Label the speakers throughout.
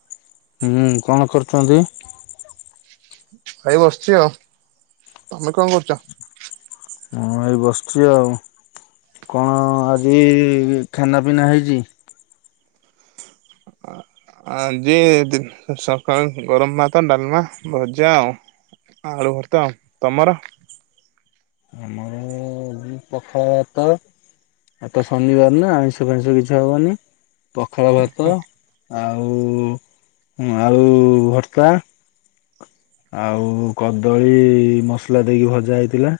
Speaker 1: [inaudible] ହୁଁ କଣ କରୁ ଛନ୍ତି।
Speaker 2: ଭାଇ ବସିଚି ଆଉ ତମେ କଣ କରୁଚ?
Speaker 1: ମୁଁ ଏଇ ବସିଛି ଆଉ କଣ ଆଜି ଖାନା ପିନା ହେଇଛି।
Speaker 2: ଆଜି ସକାଳୁ ଗରମ ଭ ତ ଡାଲମା ଭଜା ଆଉ ଆଳୁ ଭାତ ତମର
Speaker 1: ଆମର ପଖାଳ ତ ଏ ତ ଶନିବାର ନା ଆମଁଷ ଫଇଁଷ କିଛି ହବନି। ପଖରା ଭାତ ଆଉ ଆଉ ଭର୍ତା ଆଉ କଦଳୀ ମସଲା ଦେଇକି ଭଜା ହେଇଥିଲା।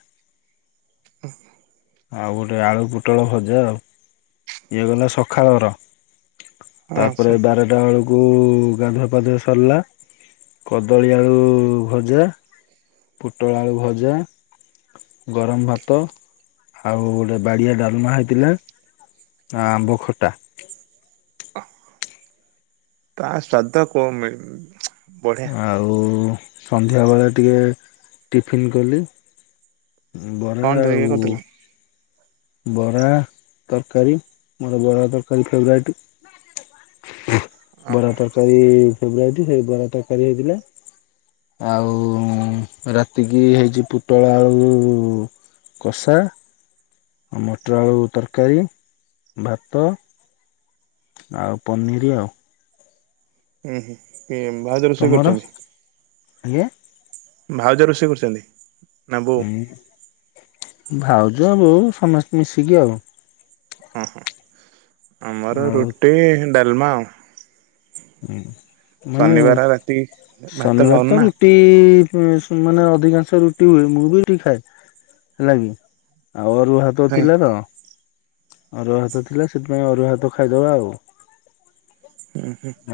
Speaker 1: ଆଉ ଗୋଟେ ଆଳୁ ପୋଟଳ ଭଜା ଆଉ ଇଏ ଗଲେ ସଖାଳର
Speaker 2: ହଁ
Speaker 1: ତାପରେ ବାରଟା ବେଳକୁ ଆଗ ଗାଧୁଆ ପାାଧୁଆ ସରିଲା କଦଳୀ ଆଳୁ ଭଜା ପୋଟଳ ଆଳୁ ଭଜା ଗରମ ଭାତ ଆଉ ଗୋଟେ ବାଡ଼ିଆ ଡାଲମା ହେଇଥିଲା ଆମ୍ବ ଖଟା
Speaker 2: ତା ଶ୍ରାଦ୍ଧା କଣ ମିଳି
Speaker 1: ଆଉ ସନ୍ଧ୍ୟାବେେଳେ ଟିକେ ଟିଫିନ୍ କଲି। ବରା
Speaker 2: କଣ
Speaker 1: ଆଉ
Speaker 2: ଜଳଖିଆ କରିଥିଲ?
Speaker 1: ବରା ତରକାରୀ ମୋର ବରା ତରକାରୀ ଫେବରାଇଟ ବରା
Speaker 2: ଓହୋ
Speaker 1: ତରକାରୀ ଫେବ ବରା ତରକାରୀ ହେଇଥିଲା ଆଉ ରାତିକି ହେଇଛି ପୋଟଳ ଆଉ କଷା ମଟର ଆଳୁ ତରକାରୀ ଭାତ ଆଉ ପନିର ଆଉ।
Speaker 2: ହୁଁ ହୁଁ। ଏ ଭାଉଜ ରୋଷେଇ କରୁଛନ୍ତି।
Speaker 1: ଆଜ୍ଞା।
Speaker 2: ଭାଉଜ ରୋଷେଇ କରୁଛନ୍ତି। ନା ବୋଉ?
Speaker 1: ହୁଁ ଭାଉ ଜ ବୋଉ ସମସ୍ତେ ମିଶିକି ଆଉ।
Speaker 2: ହ ହଁ। ଆମର
Speaker 1: ଆଉ
Speaker 2: ରୁଟି ଡାଲମା ଆଉ।
Speaker 1: ହୁଁ। ମାନେ
Speaker 2: ଶନିବାର ରାତି ଭାତ
Speaker 1: ଶନିବାର
Speaker 2: ଖାଉନୁ
Speaker 1: ତ
Speaker 2: ନା
Speaker 1: ରୁଟି ମାନେ ଅଧିକାଂଶ ରୁଟି ହୁଏ ମୁଁ ବି ଖାଏ ହେଲା କି। ଆଉ ଅରୁଆ ଭାତ
Speaker 2: ହଁ
Speaker 1: ଥିଲା ତ ଅରୁଆ ଭାତ ଥିଲା ସେଥିପାଇଁ ଅରୁଆ ଭାତ ଖାଇଦବା ଆଉ।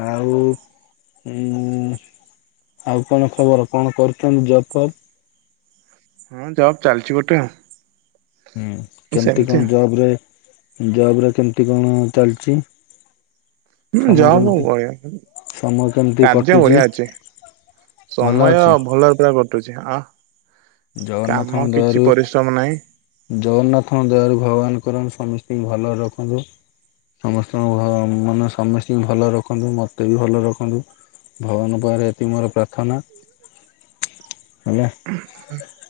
Speaker 1: ଆଉ? ଉଁ ଆଉ କଣ ଖବର କଣ କରୁଚନ୍ତି ଜପ୍ ଫବ୍?
Speaker 2: ହଁ ଜବ୍ ଚାଲିଚି ଗୋଟେ ଆଉ।
Speaker 1: ହୁଁ କେମିତି
Speaker 2: ସେମିତି
Speaker 1: କଣ ଜବ୍ ରେ? ଜବ୍ ରେ କେମିତି କଣ ଚାଲିଚି?
Speaker 2: ହୁଁ ଜବ୍ ବଢିଆ
Speaker 1: ସମୟ କେମିତି
Speaker 2: କାର୍ଯ୍ୟ
Speaker 1: କଟୁଛି
Speaker 2: ବଢିଆ ଅଛି
Speaker 1: ଭଲ
Speaker 2: ସମୟ
Speaker 1: ଅଛି?
Speaker 2: ଭଲରେ ପୁରା କଟୁଛି ଆ କାମ
Speaker 1: ଜଗନ୍ନାଥଙ୍କ
Speaker 2: କିଛି
Speaker 1: ଦୟାରୁ
Speaker 2: ପରିଶ୍ରମ ନାହିଁ
Speaker 1: ଜଗନ୍ନାଥଙ୍କ ଦୟା ରୁ ଭଗବାନ କରନ୍ତୁ ସମସ୍ତଙ୍କୁ ଭଲ ରଖନ୍ତୁ ସମସ୍ତଙ୍କୁ ଘ ମାନେ ସମସ୍ତଙ୍କୁ ଭଲ ରଖନ୍ତୁ। ମୋତେ ବି ଭଲ ରଖନ୍ତୁ। ଭଗବାନଙ୍କ ପାରେ ଏତି ମୋର ପ୍ରାର୍ଥନା ହେଲା।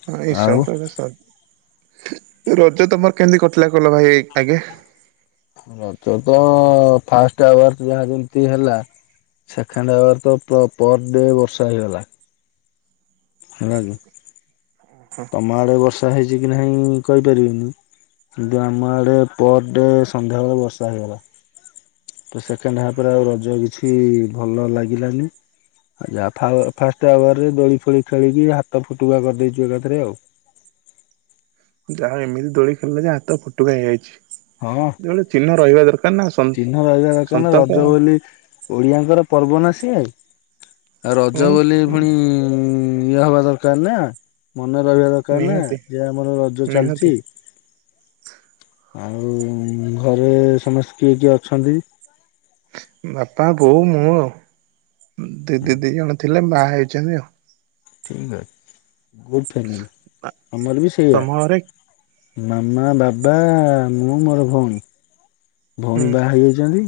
Speaker 2: ହଁ ଇଶ
Speaker 1: ଆଉ
Speaker 2: [unintelligible] ସ ରଜ ତମର କେମିତି କଟିଲା କହିଲ ଭାଇ ଆଗେ?
Speaker 1: ରଜ ତ ଫାଷ୍ଟ ଆୱାର ଯାହା ଯେମତି ହେଲା, ସେକେଣ୍ଡ ଆୱାର ତ ପର୍ ଡେ ବର୍ଷା ହେଇଗଲା। ହେଲା କି? ତମ ଆଡେ ବର୍ଷା ବର୍ଷା ହେଇଚି କି ନାହିଁ କହିପାରିବିନି କିନ୍ତୁ ଆମ ଆଡ଼େ ପର ଡେ ସନ୍ଧ୍ୟାବେଳେ ବର୍ଷା ହେଇଗଲା। ତ ସେକେଣ୍ଡ ହାପ ରେ ଆଉ ରଜ କିଛି ଭଲ ଲାଗିଲାନି। ଆ ଯା ଫାଷ୍ଟ ଆୱରରେ ଦୋଳି ଫୋଳି ଖେଳିକି ହାତ ଫୁଟୁକା କରିଦେଇଚୁ ଏକାଥରେ ଆଉ।
Speaker 2: ଯାହା ଏମିତି ଦୋଳି ଖେଳିଲା ହାତ ଫୁଟୁକା ହେଇଯାଇଚି।
Speaker 1: ହଁ ଚିହ୍ନ ରହିବା ଦରକାର ନା
Speaker 2: ସନ୍ତାପ
Speaker 1: ରଜ ବୋଲି ଓଡିଆଙ୍କର। ପର୍ବ ନା ସିଏ। ଆଉ
Speaker 2: ଉଁ
Speaker 1: ରଜ ବୋଲି ପୁଣି ଇଏ ହବା ଦରକାର ନା। ମନେ ରହିବା ଦରକାର ନା
Speaker 2: ନିହାତି
Speaker 1: ଯେ ଆମର ରଜ
Speaker 2: ନିହାତି
Speaker 1: ଚାଲିଚି। ଆଉ ଘରେ ସମସ୍ତେ କିଏ କିଏ ଅଛନ୍ତି?
Speaker 2: ବାପା ବୋଉ ମୁଁ ଆଉ। ଦି ଦି ଦି ଜଣ ଥିଲେ ମା ଆଇଚନ୍ତି ଆଉ।
Speaker 1: ଠିକ୍ ଅଛି ଗୁଡ ଫାମିଲି।
Speaker 2: ଆ ତମ ଘରେ?
Speaker 1: ମାମା, ବାବା, ମୁଁ ମୋର ଭଉଣୀ।
Speaker 2: ହୁଁ
Speaker 1: ଭଉଣୀ ବାହା ହେଇଯାଇଚନ୍ତି।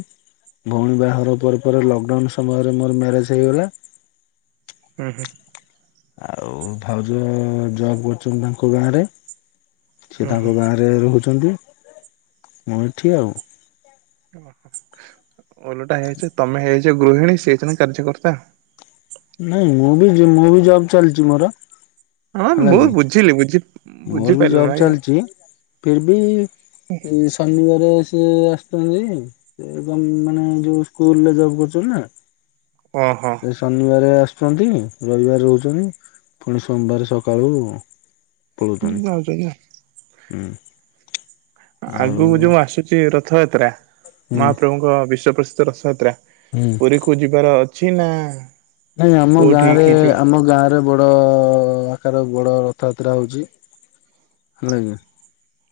Speaker 1: ଭଉଣୀ ବାଘର ପରେ ପରେ ଲକଡାଉନ ସମୟରେ ମୋର ମ୍ୟାରେଜ ହେଇଗଲା।
Speaker 2: ହହଁ।
Speaker 1: ଆଉ ଭାଉଜ ଜବ କରୁଚନ୍ତି ତାଙ୍କ ଗାଁ ରେ। ସେ
Speaker 2: ହୁଁ
Speaker 1: ତାଙ୍କ ଗାଁ ରେ ରହୁଛ ତୁ ଯିନ୍ତି ମୁଁ ଏଠି ଆଉ।
Speaker 2: ଓହୋ ଓଲଟା ହେଇ ଯାଇଚି ତମେ ହେଇଛ ଗୃହିଣୀ ସେ ହେଇଛ କାର୍ଯ୍ୟକର୍ତ୍ତା।
Speaker 1: ନାଇଁ ମୁଁ ବି ଜମାରୁ ଜବ ଚାଲିଛି ମୋର।
Speaker 2: ହଁ
Speaker 1: ହେଲା
Speaker 2: ମୁଁ
Speaker 1: କିି?
Speaker 2: ବୁଝିଲି ବୁଝି
Speaker 1: ମୋର ବି
Speaker 2: ବୁଝିପାରିଲିନି
Speaker 1: ଜବ
Speaker 2: ଭାଇ ଆଉ
Speaker 1: ଚାଲିଛି ଫିର ବି ଶନିବାର ସେ ଆସୁଛନ୍ତି ଏବଂ ଯୋଉ ଯୋଉ ସ୍କୁଲ ରେ ଜବ କରୁଛନ୍ତି ନା।
Speaker 2: ଓହୋ
Speaker 1: ସେ ଶନିବାର ଆସ ରହିଛନ୍ତି, ରବିବାର ରହୁଛନ୍ତି, ପୁଣି ସୋମବାର ସକାଳୁ ପଳଉଛନ୍ତି
Speaker 2: ହଁ ଆଉଛନ୍ତି ନା।
Speaker 1: ହୁଁ। ଆଉ
Speaker 2: ଆଗକୁ ଯୋଉ ଆସୁଛି ର ଥ ଯାତ୍ରା।
Speaker 1: ହୁଁ
Speaker 2: ମହାପ୍ରଭୁଙ୍କ ବିଶ୍ଵ ପ୍ରସି ରଥଯାତ୍ରା।
Speaker 1: ହୁଁ।
Speaker 2: ପୁରୀକୁ ଯିବାର ଅ ଛିନା।
Speaker 1: ନାଇଁ ଆମ ଗାଁ ରେ ଆମ ଗାଁରେ ବଡ କାର ବଡ଼ ରଥଯାତ୍ରା ହଉଛି, ହେଲା କି!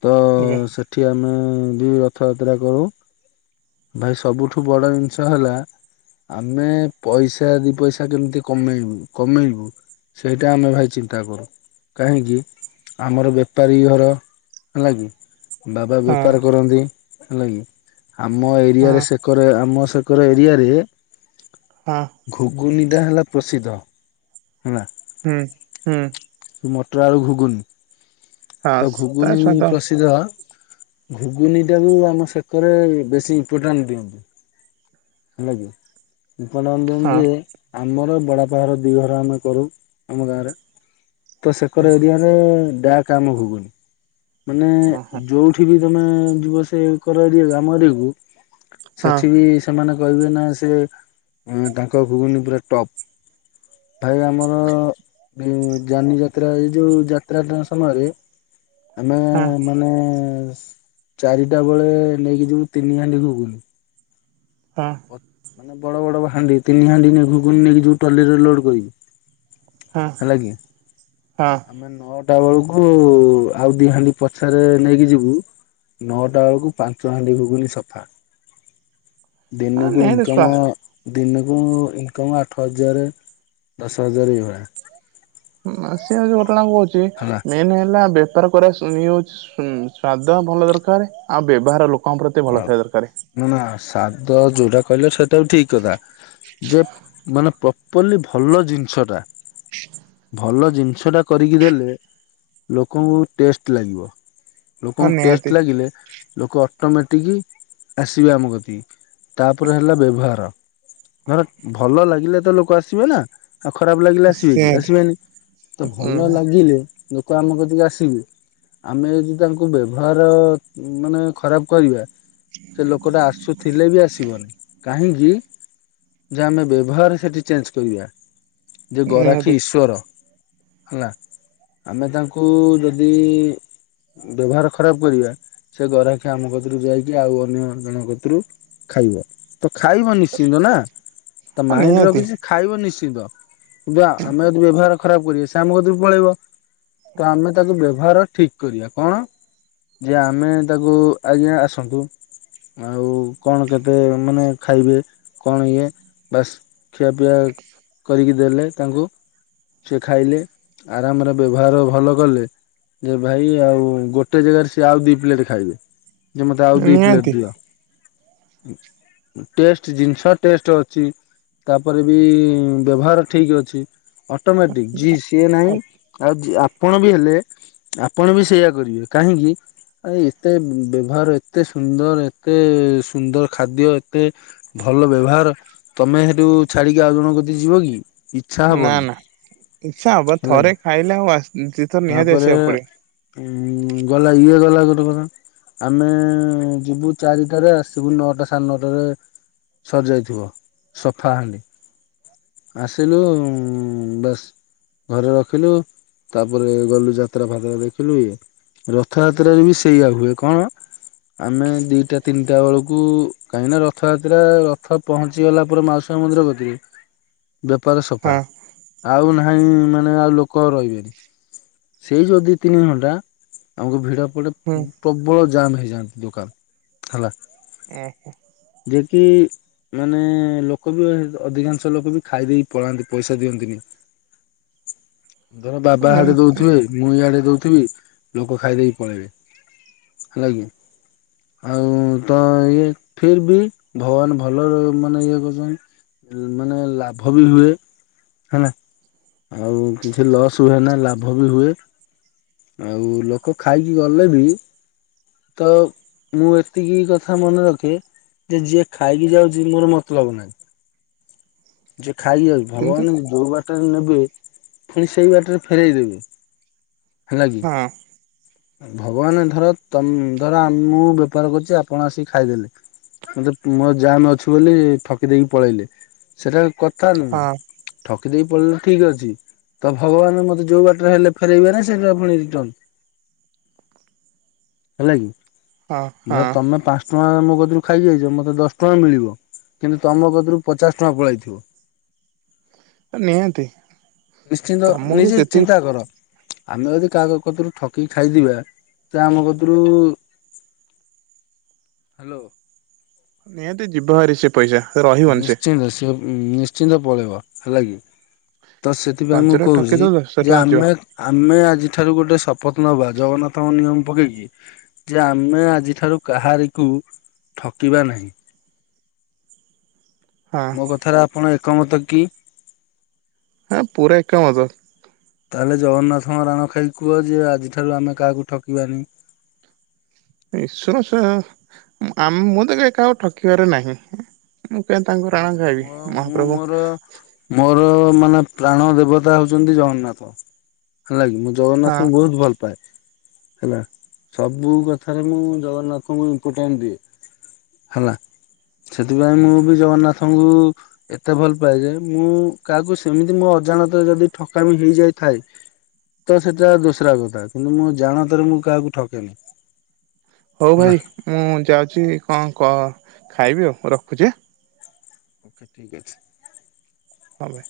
Speaker 1: ତ
Speaker 2: ଆଜ୍ଞା
Speaker 1: ସେଠି ଆମେ ଦି ରଥଯାତ୍ରା କରୁ। ଭାଇ ସବୁଠୁ ବଡ ଜିନିଷ ହେଲା ଆମେ ପଇସା ଦି ପଇସା କେମିତି କମେଇବୁ କମେଇବୁ, ସେଇଟା ଆମେ ଭାଇ ଚିନ୍ତା କରୁ କାହିଁକି ଆମର ବେପାରୀ ଘର ହେଲା କିି? ବାବା ବେପାର
Speaker 2: ହଁ
Speaker 1: କରନ୍ତି। ହେଲା କି! ଆମ ଏରିଆରେ ସେକରେ ଆମ ଙ୍କର ଏରିଆରେ
Speaker 2: ହଁ।
Speaker 1: ଗୁନିଦା ହେଲା ପ୍ରସିଦ୍ଧ ହେଲା।
Speaker 2: ହୁଁ ହୁଁ।
Speaker 1: ମଟର ଆଳୁ ଘୁଗୁନି।
Speaker 2: ହଁ
Speaker 1: ତ
Speaker 2: ତା
Speaker 1: ଘୁଗୁନି
Speaker 2: ସ୍ୱାଦ
Speaker 1: ପ୍ରସିଦ୍ଧ ଘୁଗୁନି ଟାକୁ ଆମ ସେକରେ ବେଶୀ ଇମ୍ପୋର୍ଟାଣ୍ଟ ଦିଅନ୍ତି ହେଲା କି? ଉପନନ୍ଦନ
Speaker 2: ହଁ
Speaker 1: ଯିଏ ଆମର ବଡ଼ାପା ଘର ଦୁଇଘର ଆମେ କରୁ, ଆମ ଗାଁରେ। ତ ସେକର
Speaker 2: ଓହୋ
Speaker 1: ଏରିିଆର କାମୁ ଘୁଗୁନି। ମାନେ
Speaker 2: ହଁ
Speaker 1: ଯୋଉଠି ବି ତମେ ଯୁବ ସେ କର ଏରିଆକୁ ଆମ ଏରିଆ କୁ।
Speaker 2: ହଁ
Speaker 1: ସେଠି ବି ସେମାନେ କହିବେ ନା ସେ ତାଙ୍କ ଘୁଗୁନି ପୁରା ଟପ୍ ଭାଇ ଆମର ଯାନି ଯାତ୍ରା ଏ ଯଉ ଯାତ୍ରା ସମୟରେ। ଆମେ ମାନେ ଚାରିଟା ବେଳେ ନେଇକି ଯିବ ତିନି ହାଣ୍ଡି ଘୁଗୁନି।
Speaker 2: ହଁ।
Speaker 1: ମାନେ ବଡ ବଡ ହାଣ୍ଡି ତିନି ହାଣ୍ଡି ଘୁଗୁନି ନେଇକି ଯିବୁ ଟଲିରେ ଲୋଡ କରିକି।
Speaker 2: ହଁ
Speaker 1: ହେଲା କି
Speaker 2: ହଁ
Speaker 1: ଆମେ ନ ଆଟା ବେଳକୁ ଆଉ ଦି ହାଣ୍ଡି ପଛରେ ନେଇକି ଯିବୁ ନଅଟା ବେଳକୁ ପାଞ୍ଚ ହାଣ୍ଡି ଭୋଗୁନି ସଫା। ଦିନକୁ ଇନ୍
Speaker 2: ନିହାତି
Speaker 1: କମ
Speaker 2: ସ୍ୱା
Speaker 1: ଦିନକୁ ଇନକମ୍ ଆଠ ହଜାର ଦଶ ହଜାର ଏଇ ଭଳିଆ।
Speaker 2: ହୁଁ ଆସିବ ହଉଛିମ ଆଉଚି ମେନ୍ ହେଲା ବେ ବେପାର କରାଇଏ ହଉ ଚି ସ୍ଵାଦ ଭଲ ଦରକାର ଆଉ ବ୍ୟବହାର ଲୋକ ତମ ପ୍ରତି ଭଲ ଥିବା ଦରକାର।
Speaker 1: ତ ଯୋଉଟା କହିଲ ସେଇଟା ବି ଠିକ୍ କଥା ଯେ ମାନେ ପ୍ରପର୍ଲି ଭଲ ଜିନିଷଟା ଭଲ ଜିନିଷ ଟା କରିକି ଦେଲେ ଲୋକଙ୍କୁ ଟେଷ୍ଟ ଲାଗିବ।
Speaker 2: ହଁ
Speaker 1: ଲୋକଙ୍କୁ
Speaker 2: ନିହାତି
Speaker 1: ଟେଷ୍ଟ ଲାଗିଲେ ଲୋକ ଅଟୋମେଟିକ ଆସିବେ ଆମ କତିକି। ତାପରେ ହେଲା ବ୍ୟବହାର। ଧର ଭଲ ଲାଗିଲେ ତ ଲୋକ ଆସିବେ ନା? ଆଉ ଖରାପ ଲାଗିଲେ ଆସିବେ କି
Speaker 2: ନିହାତି
Speaker 1: ଆସିବେନି ତ ଭଲ ଲାଗିଲେ ଲୋକ ଆମ କ ତିକି ଆସିବେ ଆମେ ଯଦି ତାଙ୍କୁ ବ୍ୟବହାର ମାନେ ଖରାପ କରିବା ସେ ଲୋକଟା ଆସୁଥିଲେ ବି ଆସିବନି କାହିଁକି ଯେ ଆମେ ବ୍ୟବହାର ସେଠି ଚେଞ୍ଜ କରିବା। ଯେ ଗରାଖୀ
Speaker 2: ନିହାତି
Speaker 1: ଈଶ୍ଵର। ହେଲା ଆମେ ତାଙ୍କୁ ଯଦି ବ୍ୟବହାର ଖରାପ କରିବା ସେ ଗରା ଆମ କତରୁ ଯାଇକି ଆଉ ଅନ୍ୟ ଜଣଙ୍କ କତରୁ ଖାଇବ ତ ଖାଇବ ନିଶ୍ଚିନ୍ତ ନା ତା
Speaker 2: ହଁ
Speaker 1: ମାଇଣ୍ଡରେ
Speaker 2: ନିହାତି
Speaker 1: ରଖିଛି ଖାଇବ ନିଶ୍ଚିନ୍ତ ଯ ଆମେ ଯଦି ବ୍ୟବହାର ଖରାପ କରିବେ ସେ ଆମକୁ ଦ ପଳେଇବ ତ ଆମେ ତାକୁ ବ୍ୟବହାର ଠିକ କରିବା କଣ ଯେ ଆମେ ତାକୁ ଆଜ୍ଞା ଆସନ୍ତୁ ଆଉ କଣ କେତେ ମାନେ ଖାଇବେ କଣ ଇଏ ବାସ୍ ଖିଆପିଆ କରିକି ଦେଲେ ତାଙ୍କୁ ସେି ଖାଇଲେ ଆରାମରେ ବ୍ୟବହାର ଭଲ କଲେ ଯେ ଭାଇ ଆଉ ଗୋଟେ ଜାଗାରେ ସିଏ ଆଉ ଦୁଇ ପ୍ଲେଟ୍ ଖାଇବେ ଯେ ମତେ ଆଉ ଦି ପ୍ଲେଟ
Speaker 2: ନିହାତି
Speaker 1: ଦିଅ ଟେଷ୍ଟ ଜିନିଷ ଟେଷ୍ଟ ଅଛି ତାପରେ ବି ବ୍ୟବହାର ଠିକ ଅଛି ଅଟୋମେଟିକ ଜି ସିଏ ନାହିଁ
Speaker 2: ଅ
Speaker 1: ଆଉ ଆପଣ ବି ହେଲେ ଆପଣ ବି ସେଇୟା କରିବେ କାହିଁକି ଏତେ ବେ ବ୍ୟବହାର ଏତେ ସୁନ୍ଦର ଏତେ ସୁନ୍ଦର ଖାଦ୍ୟ ଏତେ ଭଲ ବ୍ୟବହାର ତମେ ହେଠୁ ଛାଡିକି ଆଉ ଜଣ କଦି ଯିବ କି? ଇଚ୍ଛା
Speaker 2: ନା
Speaker 1: ହବନି
Speaker 2: ନା ଇଚ୍ଛା ହବ
Speaker 1: ହେଲା କି
Speaker 2: ଥରେ ଖାଇଲେ ଆଉ ଆସ ଦିଥର ନିହାତି ଆସିବାକୁ ପଡିବ।
Speaker 1: ହଁ ଗଲା ଇଏ ଗଲା ଗୋଟେ କଥା। ଆମେ ଯିବୁ ଚାରିଟାରେ ଆସିବୁ ନଅଟା ସାଢ଼େ ନଅଟାରେ ସରି ଯାଇଥିବ ସଫା ହାଣ୍ଡି ଆସିଲୁ ବାସ୍ ଘରେ ରଖିଲୁ ତାପରେ ଗଲୁ ଯାତ୍ରା ଫାତ୍ରା ଦେଖିଲୁ ଇଏ ରଥଯାତ୍ରାରେ ବି ସେଇଆ ହୁଏ କଣ ଆମେ ଦିଟା ତିନିଟା ବେଳକୁ କାହିଁକିନା ରଥଯାତ୍ରା ରଥ ପହଞ୍ଚି ଗଲା ପରେ ମାଉସୀ ମନ୍ଦିର କତିକି ବେପାର ସଫା
Speaker 2: ହଁ
Speaker 1: ଆଉ ନାହିଁ କାଇଁ ମାନେ ଆଉ ଲୋକ ରହିବେନି ସେଇ ଯୋଉ ଦିଇ ତିନି ଘଣ୍ଟା ଆମକୁ ଭିଡ଼। ଗୋଟେ
Speaker 2: ହୁଁ
Speaker 1: ପ୍ରବଳ ଜମ୍ ହେଇଯାଆନ୍ତି ଦୋକାନ ହେଲା
Speaker 2: ହଁ।
Speaker 1: ଯଏ କି ମାନେ ଲୋକ ବି ଅଧିକାଂଶ ଲୋକ ବି ଖାଇଦେଇ ପଳାନ୍ତି ପଇସା ଦିଅନ୍ତିନି। ଧର ବାବା ହାଡେ
Speaker 2: ନିହାତି
Speaker 1: ଦଉଥିବେ ମୁଁ ଇଆଡେ ଦଉଥି ଥିବି ଲୋକ ଖାଇଦେଇକି ପଳେଇବେ। ହେଲା କି ଆଉ ତ ଇଏ ଫିର ବି ଭଗବାନ ଭଲର ମାନେ ଇଏ କରଛନ୍ତି ମାନେ ଲାଭ ବି ହୁଏ ହେଲା ଆଉ କିଛି ଲସ୍ ହୁଏନା ଲାଭ ବି ହୁଏ ଆଉ ଲୋକ ଖାଇକି ଗଲେ ବି ତ ମୁଁ ଏତିକି କଥା ମନେ ରଖେ ଯେ ଯିଏ ଖାଇକି ଯାଉଚି ମୋର ମତଲବ ନାହିଁ। ଯେ ଖାଇିକି ଯାଉ
Speaker 2: କିନ୍ତୁ
Speaker 1: ଭଗବାନଙ୍କୁ ଯୋଉ ବା ବାଟରେ ନେବେ ପୁଣି ସେଇ ବାଟରେ ଫେରଇ ଦେବେ। ହେଲା କି।
Speaker 2: ହଁ
Speaker 1: ଭଗବାନ ଧର ତମ୍ ଧର ଆ ମୁଁ ବେପାର କରୁଚି ଆପଣ ଆସିକି ଖାଇଦେଲେ ମତେ ମୋ ଯାମ୍ ଅଛି ବୋଲି ଠକି ଦେଇକି ପଳେଇଲେ ସେଟାରେ କ କା ନୁହୁ
Speaker 2: ହଁ
Speaker 1: ଠକ ଦେଇ ପଢେ ଠିକ ଅଛି ତ ଭଗବାନ ମତେ ଯୋଉ ବାଟରେ ହେଲେ ଫେରାଇବେ ନା ସେଟା ପୁଣି ରିଟର୍ନ ହେଲା କି।
Speaker 2: ହଁ
Speaker 1: ଧର
Speaker 2: ହଁ
Speaker 1: ତମେ ପାଞ୍ଚ ତମେ ମୋ କତିରୁ ଖାଇକି ଯାଇଚ ମତେ ଦଶ ଟଙ୍କା ମିଳବ କିନ୍ତୁ ତମ କତିରୁ ପଚାସ ଟଙ୍କା ପଳାଇଥିବ।
Speaker 2: ନିହାତି
Speaker 1: ନିଶ୍ଚିନ୍ତ
Speaker 2: ତମକୁ
Speaker 1: ନିଜେ
Speaker 2: ଯେତିକି
Speaker 1: ଚିନ୍ତା କର। ଆମେ ଯଦି କାହା କତରୁ ଠକିକି ଖାଇଥିବା ତ ଆମ କତୁରୁ ହାଲୋ।
Speaker 2: ନିହାତି ଯିବ ହାରି ସେ ପଇଷା ରହିବନି ସେ
Speaker 1: ନିଶ୍ଚିନ୍ତ ପଳେଇବ ହେଲା କି ତ ସେଥିପାଇଁ
Speaker 2: ପାଞ୍ଚ
Speaker 1: ମୁଁ
Speaker 2: ଟଙ୍କା
Speaker 1: କୋହୁଚି
Speaker 2: ଠକିଦବ ଦଶ
Speaker 1: ଯେ
Speaker 2: ଟଙ୍କା ଯିବ
Speaker 1: ଆମେ ଆମେ ଆଜି ଆଜି ଠାରୁ ଗୋଟେ ଶପଥ ନବା ଜଗନ୍ନାଥଙ୍କ ନିୟମ ପକେଇକି। ଯେ ଆମେ ଆଜିଠାରୁ କାହାରିକୁ ଠକିବା ନାହିଁ।
Speaker 2: ହଁ
Speaker 1: ମୋ କଥାରେ ଆପଣ ଏକ ମତ କି?
Speaker 2: ହାଁ ପୁରା ଏକ ମତ।
Speaker 1: ତାହେଲେ ଜଗନ୍ନାଥଙ୍କ ରାଣ ଖାଇକି କୁହ ଯେ ଆଜିଠାରୁ ଆମେ କାହାକୁ ଠକିବାନି।
Speaker 2: ଈଶ୍ୱର ସେ ଆ ମୁଁ ତ କେ କହାକୁ ଠକିବାରେ ନାହିଁ। ମୁଁ କାହିଁ ତାଙ୍କୁ
Speaker 1: ହେଲା
Speaker 2: ରାଣ
Speaker 1: କି
Speaker 2: ଖାଇବି।
Speaker 1: ମୋ ମୁଁ
Speaker 2: ମହାପ୍ରଭୁ
Speaker 1: ମୋର ମୋର ମାନେ ପ୍ରାଣ ଦେବତା ହଉଚିନ୍ତି ଜଗନ୍ନାଥ ହେଲା କିି।
Speaker 2: ହଁ
Speaker 1: ଜଗନ୍ନାଥଙ୍କୁ ବହୁତ ଭଲପାଏ। ହେଲା ସବୁ କଥାରେ ମୁଁ ଜଗନ୍ନାଥଙ୍କୁ ଇମ୍ପୋଟାଣ୍ଟ ଦିଏ। ହେଲା ସେଥିପାଇଁ ମୁଁ ମୁଁ ଜଗନ୍ନାଥଙ୍କୁ ଏତେ ଭଲ ପାଏ ଯେ ମୁଁ କାହାକୁ ସେମିତି ମୋ ଅଜାଣତରେ ଯଦି ଠକାମି ହେଇଯାଇଥାଏ ତ ସେଟା ଦୋସରା କଥା କିନ୍ତୁ ମୁଁ ଜାଣତରେ ମୁଁ କାହାକୁ ଠକେନି।
Speaker 2: ହଉ
Speaker 1: ହେଲା
Speaker 2: ଭାଇ ମୁଁ ଯାଉଛି କଣ କଣ ଖାଇବି ଆଉ ରଖୁଛି ଆଁ।
Speaker 1: ଓକେ ଠିକ ଅଛି।
Speaker 2: ହଁ ଭାଇ।